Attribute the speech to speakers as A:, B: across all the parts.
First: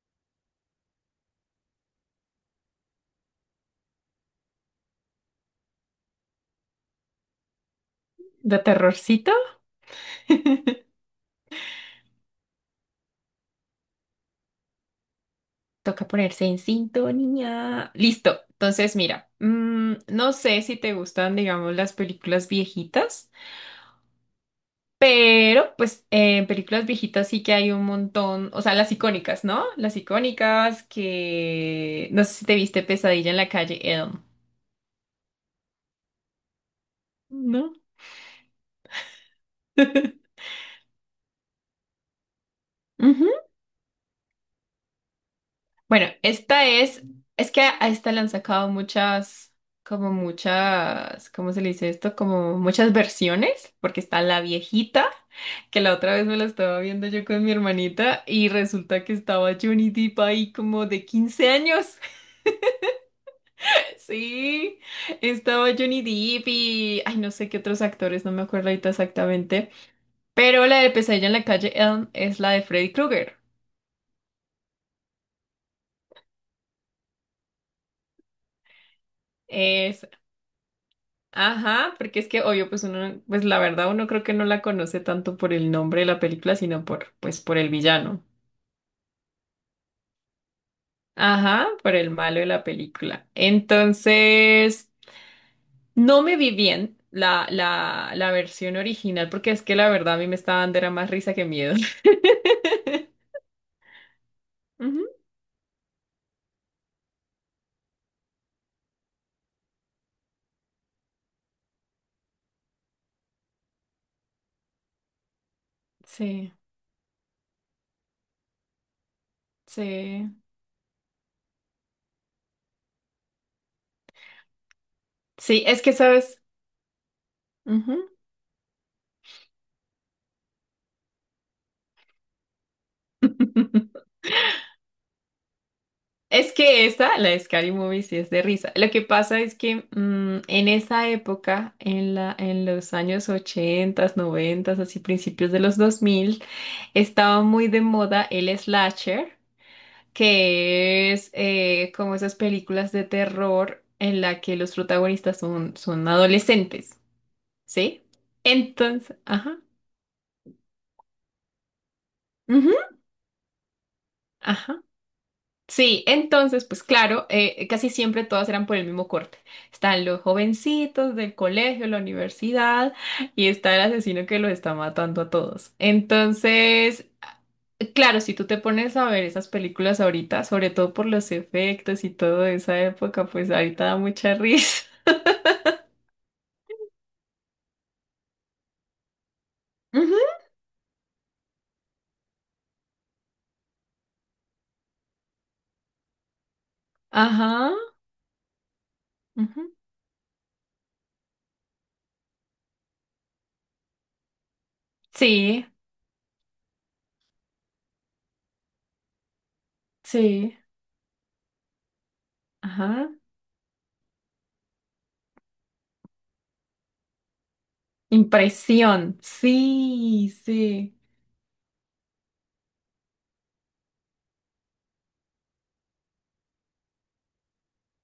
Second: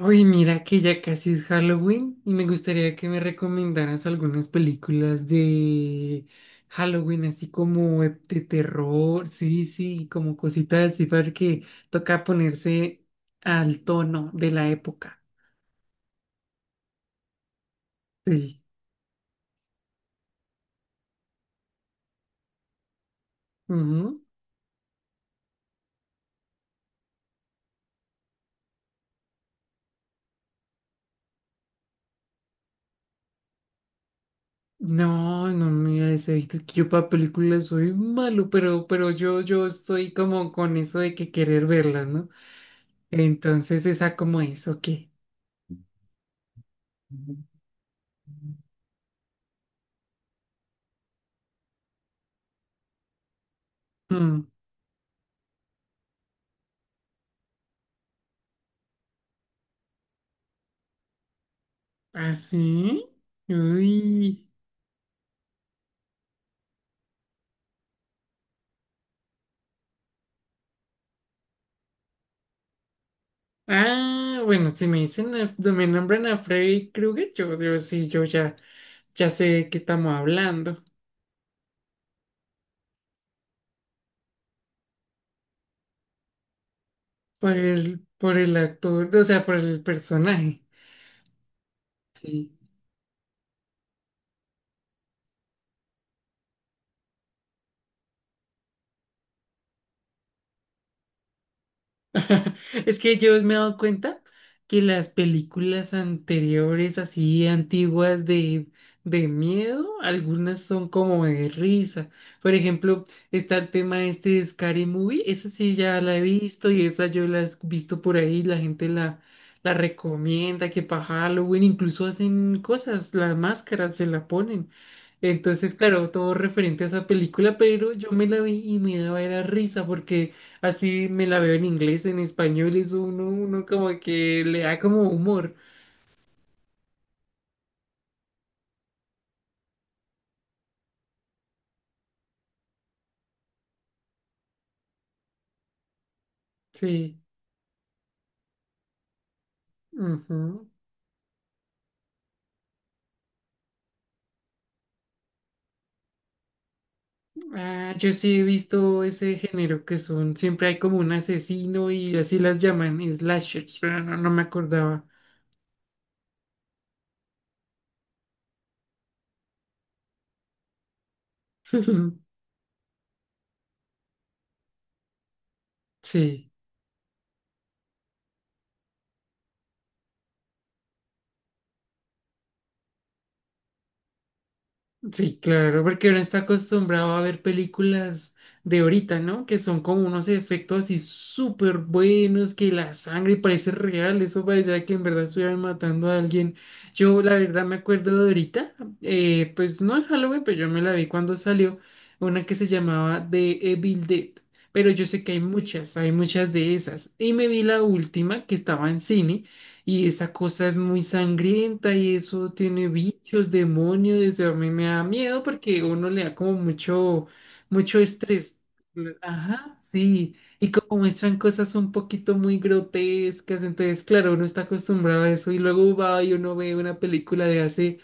A: Uy, mira que ya casi es Halloween y me gustaría que me recomendaras algunas películas de Halloween, así como de
B: ¿De
A: terror,
B: terrorcito?
A: sí, sí, como cositas así, porque toca ponerse al tono de la época.
B: Toca ponerse en sintonía. Listo.
A: Sí.
B: Entonces, mira, no sé si te gustan, digamos, las películas viejitas,
A: Ujú.
B: pero pues en películas viejitas sí que hay un montón, o sea, las icónicas, ¿no? Las icónicas que no sé si te viste Pesadilla en la calle Elm.
A: No, no, mira, eso, es que yo para películas
B: ¿No?
A: soy malo, pero yo, yo estoy como con eso de que querer verlas, ¿no?
B: Ujú.
A: Entonces, esa como es, ok.
B: Bueno, esta es que a esta le han sacado muchas, como muchas, ¿cómo se le dice esto? Como muchas versiones, porque está la
A: Mm.
B: viejita, que la otra vez me la estaba viendo yo con mi hermanita y resulta que estaba Johnny Depp ahí como de 15 años.
A: ¿Ah, sí? Uy.
B: Sí, estaba Johnny Depp y ay, no sé qué otros actores, no me acuerdo ahorita exactamente, pero la de Pesadilla en la calle Elm es la de Freddy Krueger.
A: Ah, bueno, si me dicen, no, me nombran a Freddy Krueger, yo sí, yo ya, ya sé de qué
B: Es,
A: estamos hablando.
B: ajá, porque es que obvio, pues uno, pues la verdad uno creo que no la conoce tanto por el nombre de la película, sino por, pues por el villano.
A: Por el actor, o sea, por el personaje.
B: Ajá, por el malo de
A: Sí.
B: la película. Entonces, no me vi bien la versión original, porque es que la verdad a mí me estaba dando era más risa que miedo.
A: Es que yo me he dado cuenta que las
B: Ujú.
A: películas anteriores, así antiguas de miedo, algunas son como de risa. Por ejemplo, está el tema este de Scary Movie, esa sí ya la he
B: Sí,
A: visto y esa yo la he visto por ahí, la
B: sí.
A: recomienda que para Halloween incluso hacen cosas, las máscaras se la ponen.
B: Sí,
A: Entonces,
B: es que
A: claro, todo
B: sabes.
A: referente a esa película, pero
B: Ujú.
A: yo me la vi y me daba era risa porque así me la veo en inglés, en español, eso uno, uno como que le da como humor.
B: Es que esa, la de Scary Movie, sí es de risa. Lo que pasa es que en esa época, en los años 80, 90, así principios de los 2000
A: Sí.
B: estaba muy de moda el slasher,
A: Ujú.
B: que es como esas películas de terror en la que los protagonistas son adolescentes,
A: Ah,
B: ¿sí?
A: yo sí he visto
B: Entonces,
A: ese
B: ajá,
A: género que son, siempre hay como un asesino y así las
B: ujú,
A: llaman, slashers, pero no, no me
B: ajá.
A: acordaba.
B: Sí, entonces, pues claro, casi siempre todas eran por el mismo corte. Están los jovencitos del colegio, la universidad, y está el asesino que los está matando a todos.
A: Sí.
B: Entonces, claro, si tú te pones a ver esas películas ahorita, sobre todo por los efectos y todo de esa época, pues ahorita da mucha risa.
A: Sí, claro, porque uno está acostumbrado a ver películas de ahorita, ¿no? Que son como
B: Ujú,
A: unos efectos así súper buenos, que la sangre parece real, eso parecía que en verdad estuvieran matando a alguien. Yo la verdad
B: ajá.
A: me acuerdo de ahorita,
B: Ujú.
A: pues no en Halloween, pero yo me la vi cuando salió una que se llamaba The Evil Dead, pero yo sé que
B: Sí,
A: hay muchas de esas. Y me vi la última que estaba en cine y esa
B: sí.
A: cosa es muy sangrienta y eso tiene
B: Ajá.
A: bichos, demonios, eso a mí me da miedo porque uno le da como mucho estrés.
B: Impresión.
A: Ajá,
B: Sí,
A: sí, y
B: sí.
A: como muestran cosas un poquito muy grotescas, entonces claro, uno está acostumbrado a eso y luego va y uno ve una película de hace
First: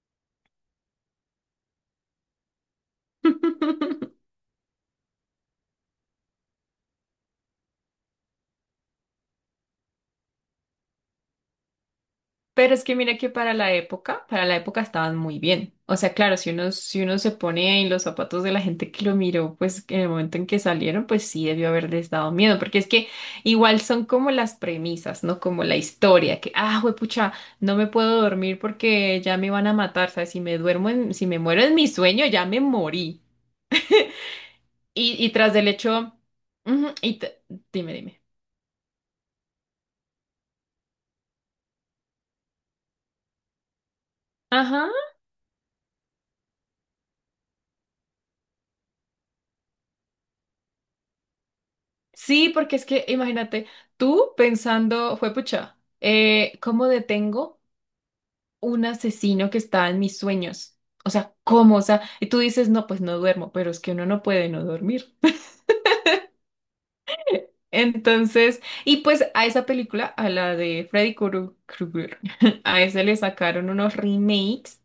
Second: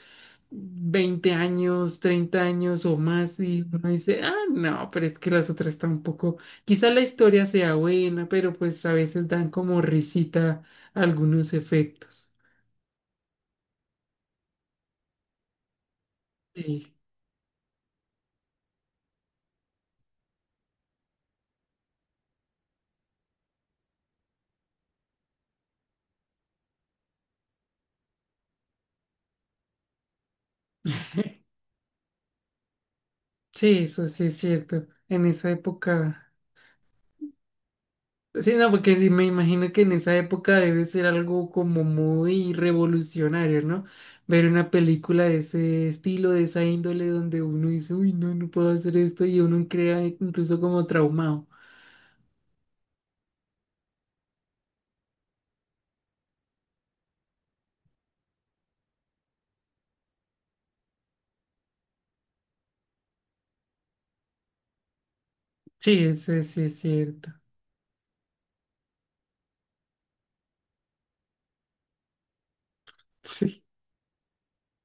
A: 20 años, 30 años o más y uno dice, ah, no, pero es que las otras tampoco, quizá la historia sea buena, pero pues a veces dan como risita algunos efectos.
B: Pero es que mira que para la época estaban muy bien. O sea, claro, si uno,
A: Sí,
B: si uno se pone en los zapatos de la gente que lo miró, pues en el momento en que salieron, pues sí debió haberles dado miedo, porque es que igual son como las premisas, ¿no? Como la historia, que, ah, juepucha, no me puedo dormir porque ya me van a matar, ¿sabes? Si me duermo, si me muero en mi sueño, ya me morí.
A: sí, eso sí es cierto.
B: Y,
A: En
B: y
A: esa
B: tras del hecho,
A: época,
B: ujú, dime, dime.
A: sí, no, porque me imagino que en esa época debe ser algo como muy revolucionario, ¿no? Ver una
B: Ajá.
A: película de ese estilo, de esa índole, donde uno dice, uy, no, no puedo hacer esto y uno crea incluso como traumado.
B: Sí, porque es que imagínate, tú pensando, juepucha, ¿cómo detengo un asesino que está en mis sueños? O sea, ¿cómo? O sea, y tú dices, no, pues no duermo, pero es que uno no puede no dormir.
A: Sí, eso es, sí es cierto.
B: Entonces, y pues a esa película, a la de Freddy Krueger, a esa le
A: Sí.
B: sacaron unos remakes.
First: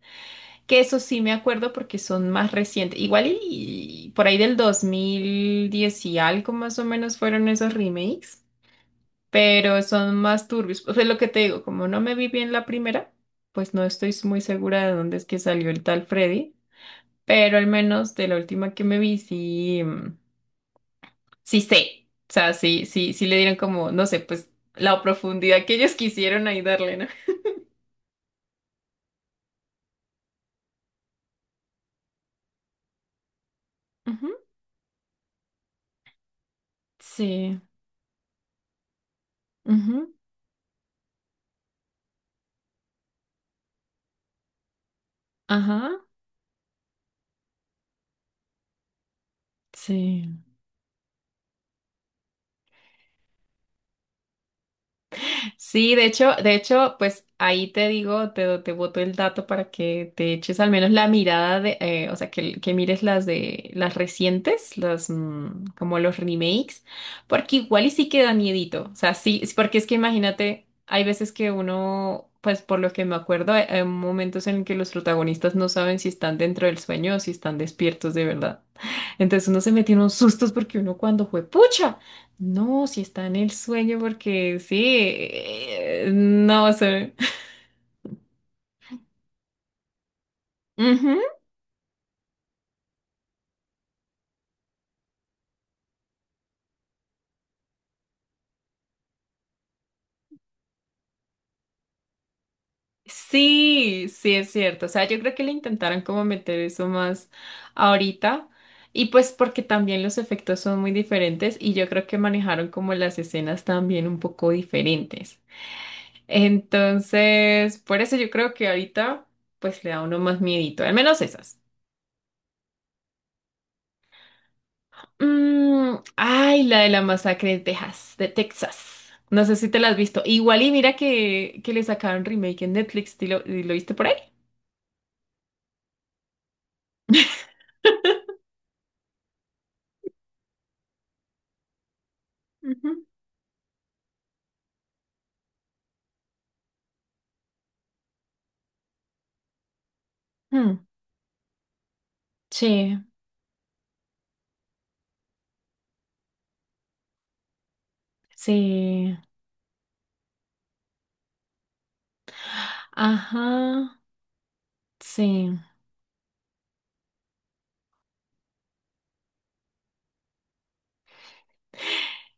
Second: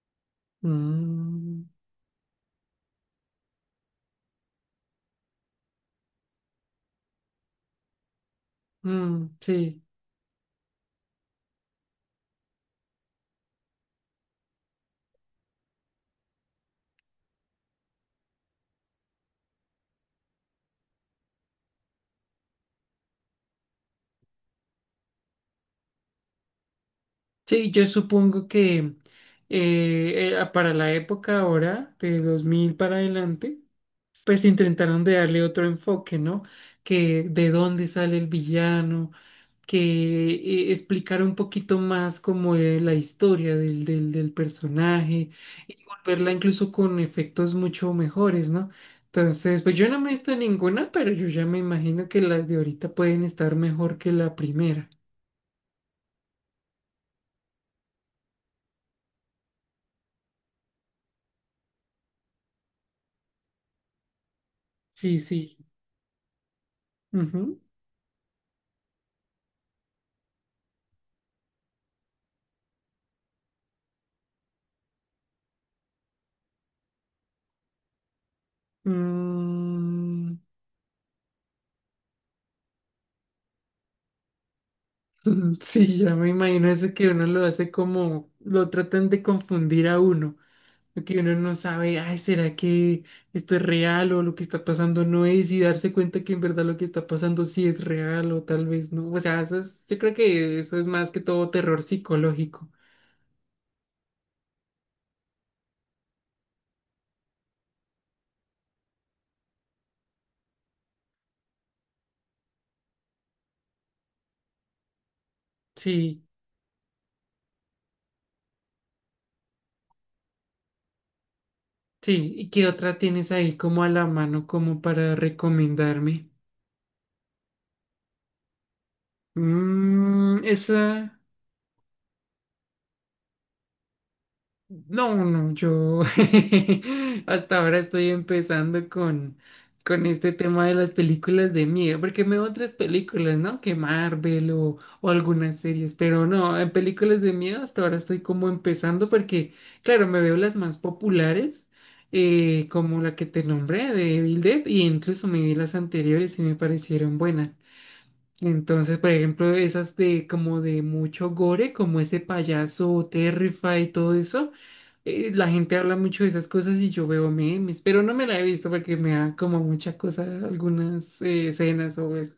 B: Que eso sí me
A: Mm,
B: acuerdo porque son más recientes. Igual y, por ahí del 2010 y algo más o menos fueron esos remakes,
A: mm,
B: pero
A: sí.
B: son más turbios. O sea, lo que te digo, como no me vi bien la primera, pues no estoy muy segura de dónde es que salió el tal Freddy, pero al menos de la última que me vi sí, sí sé. O sea, sí, sí, sí le dieron como, no sé, pues la profundidad que ellos quisieron ahí darle, ¿no?
A: Sí, yo supongo que para la época ahora, de 2000 para adelante,
B: Ujú.
A: pues intentaron de darle otro enfoque, ¿no? Que de
B: Sí.
A: dónde sale el villano, que
B: Ujú.
A: explicara un poquito más como la historia del personaje y
B: Ajá.
A: volverla incluso con efectos mucho mejores, ¿no? Entonces, pues yo no me he visto
B: Sí.
A: ninguna, pero yo ya me imagino que las de ahorita pueden estar mejor que la primera.
B: Sí, de hecho, pues ahí te digo, te boto el dato para que te eches al menos la mirada de, o sea, que, mires las de las recientes, las
A: Sí, sí.
B: como los remakes, porque
A: Ujú.
B: igual y sí queda miedito, o sea, sí, es porque es que imagínate, hay veces que uno, pues por lo que me acuerdo, hay, momentos en que los protagonistas no saben si están dentro del sueño o si están despiertos de verdad. Entonces uno se metió en unos
A: Mm,
B: sustos porque uno cuando fue, ¡pucha! No, si está en el sueño, porque sí,
A: sí, ya me imagino
B: no
A: eso que
B: sé.
A: uno lo hace como, lo tratan de confundir a uno. Porque
B: Ujú.
A: uno no sabe, ay, ¿será que esto es real o lo que está pasando no es? Y darse cuenta que en verdad lo que está pasando sí es real o tal vez no. O sea, eso es, yo creo que eso es más que todo terror psicológico.
B: Sí, sí es cierto. O sea, yo creo que le intentaron como meter eso más ahorita. Y pues porque también los efectos son muy diferentes y yo creo que manejaron como las escenas también un poco diferentes.
A: Sí,
B: Entonces, por eso yo creo que ahorita pues le da a uno más miedito, al menos esas.
A: sí. ¿Y qué otra tienes ahí como a la mano como para
B: Mm,
A: recomendarme?
B: ay, la de la masacre de Texas. No sé si te la has visto.
A: Mm,
B: Igual y mira
A: esa.
B: que, le sacaron remake en Netflix. ¿Y lo, viste por ahí?
A: No, no, yo hasta ahora estoy empezando con este tema de las películas de miedo, porque me veo otras
B: Ujú.
A: películas, ¿no? Que Marvel o algunas series, pero no, en películas de miedo hasta ahora estoy como empezando porque, claro, me veo las más
B: Mm,
A: populares,
B: sí,
A: como la que te nombré de Evil Dead, y incluso me vi las anteriores y me parecieron buenas. Entonces, por
B: sí.
A: ejemplo, esas de como de mucho gore, como ese payaso Terrify y
B: Ajá,
A: todo eso la
B: sí.
A: gente habla mucho de esas cosas y yo veo memes, pero no me la he visto porque me da como mucha cosa algunas escenas o eso.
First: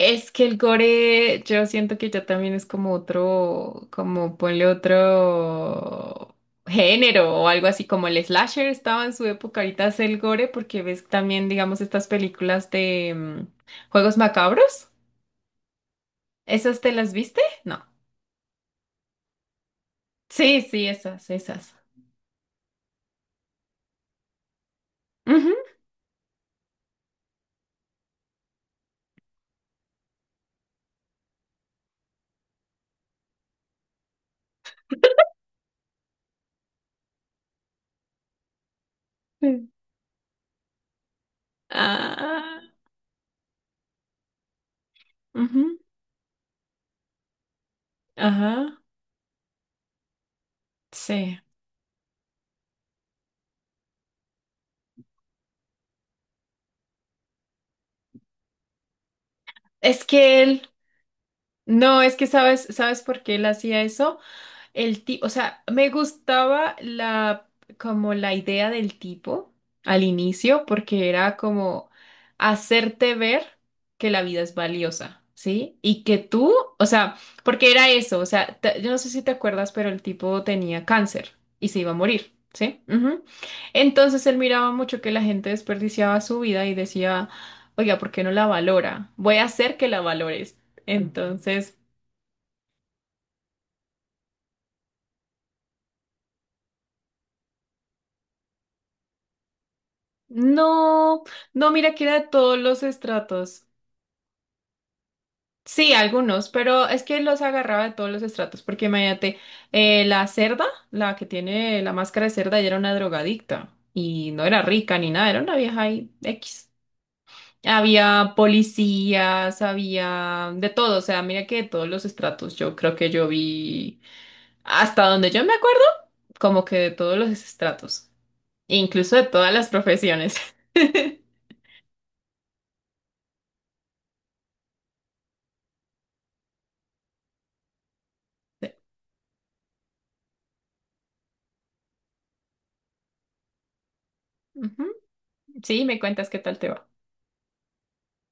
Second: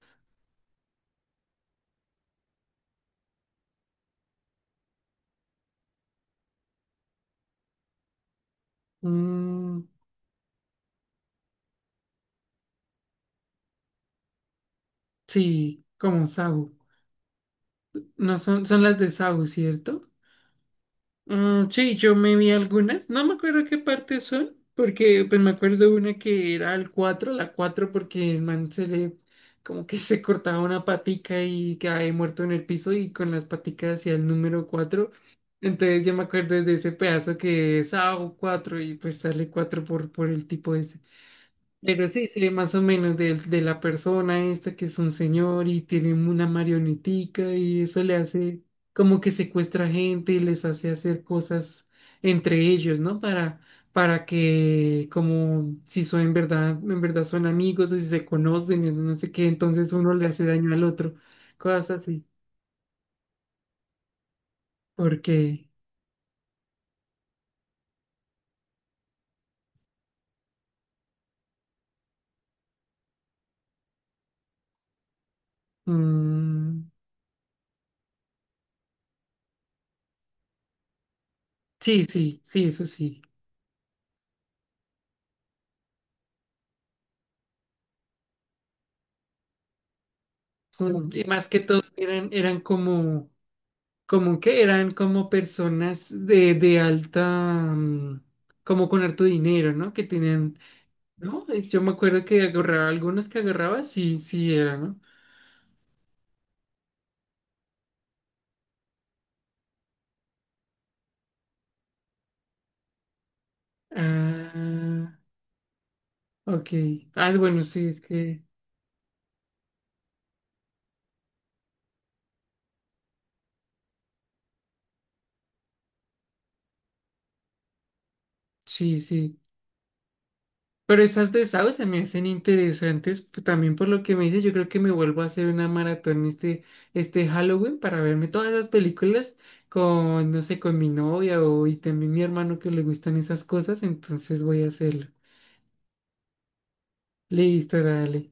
B: Es que el gore, yo siento que ya también es como otro, como ponle otro género o algo así como el slasher estaba en su época,
A: Mm,
B: ahorita es el gore porque ves también, digamos, estas películas de juegos macabros.
A: sí, como Saw.
B: ¿Esas te las viste? No.
A: No son, son las de Saw, ¿cierto?
B: Sí, sí, esas,
A: Mm,
B: esas.
A: sí, yo me vi algunas, no me acuerdo qué partes son, porque pues me
B: Ujú.
A: acuerdo una que era el 4 la 4 porque el man se le como que se cortaba una patica y cae muerto en el piso y con las paticas hacia el número cuatro. Entonces yo me acuerdo de ese pedazo que es ao cuatro y pues sale
B: Sí.
A: 4 por el tipo, pero sí, sé
B: Ah,
A: más o menos de la persona esta que es un señor
B: ujú.
A: y tiene una marionetica y eso le hace
B: Ajá.
A: como que secuestra gente y les hace hacer
B: Sí.
A: cosas entre ellos, ¿no? Para que como si son en verdad son amigos o si se conocen, y no sé qué, entonces
B: Es
A: uno le
B: que
A: hace
B: él,
A: daño al otro, cosas
B: no, es
A: así.
B: que sabes, ¿sabes por qué él hacía eso? El tipo, o
A: Porque
B: sea, me gustaba la como la idea del tipo al inicio, porque era como hacerte ver que la vida es valiosa, ¿sí? Y que tú, o
A: mm,
B: sea, porque era eso, o sea, yo no sé si te acuerdas, pero el tipo tenía cáncer y se iba a
A: sí,
B: morir,
A: sí, sí,
B: ¿sí?
A: eso sí.
B: Ujú. Entonces él miraba mucho que la gente desperdiciaba su vida y decía, oiga, ¿por qué no la valora? Voy a hacer que la valores.
A: Mm, y más que
B: Entonces,
A: todo eran, eran como como que eran como personas de alta, mm, como con harto dinero, ¿no? Que tenían,
B: no,
A: ¿no?
B: no,
A: Yo me
B: mira que era
A: acuerdo
B: de
A: que
B: todos los
A: agarraba, algunos que
B: estratos.
A: agarraba, sí, sí era, ¿no?
B: Sí, algunos, pero es que los agarraba de todos los estratos, porque imagínate, la cerda, la que tiene la máscara de cerda, ella era una drogadicta y no era rica ni
A: Ah,
B: nada, era una vieja ahí
A: ok.
B: X.
A: Ah, bueno, sí, es
B: Había
A: que,
B: policías, había de todo, o sea, mira que de todos los estratos, yo creo que yo vi hasta donde yo me acuerdo, como que de todos los estratos,
A: sí,
B: incluso de
A: sí.
B: todas las profesiones.
A: Pero esas de Sao se me hacen interesantes, también por lo que me dices, yo creo que me vuelvo a hacer una maratón este Halloween para verme todas esas películas con, no sé, con mi novia o y también mi hermano que le gustan esas cosas, entonces voy a
B: Ujú.
A: hacerlo.
B: Sí, me cuentas qué tal te va.
A: Listo, dale.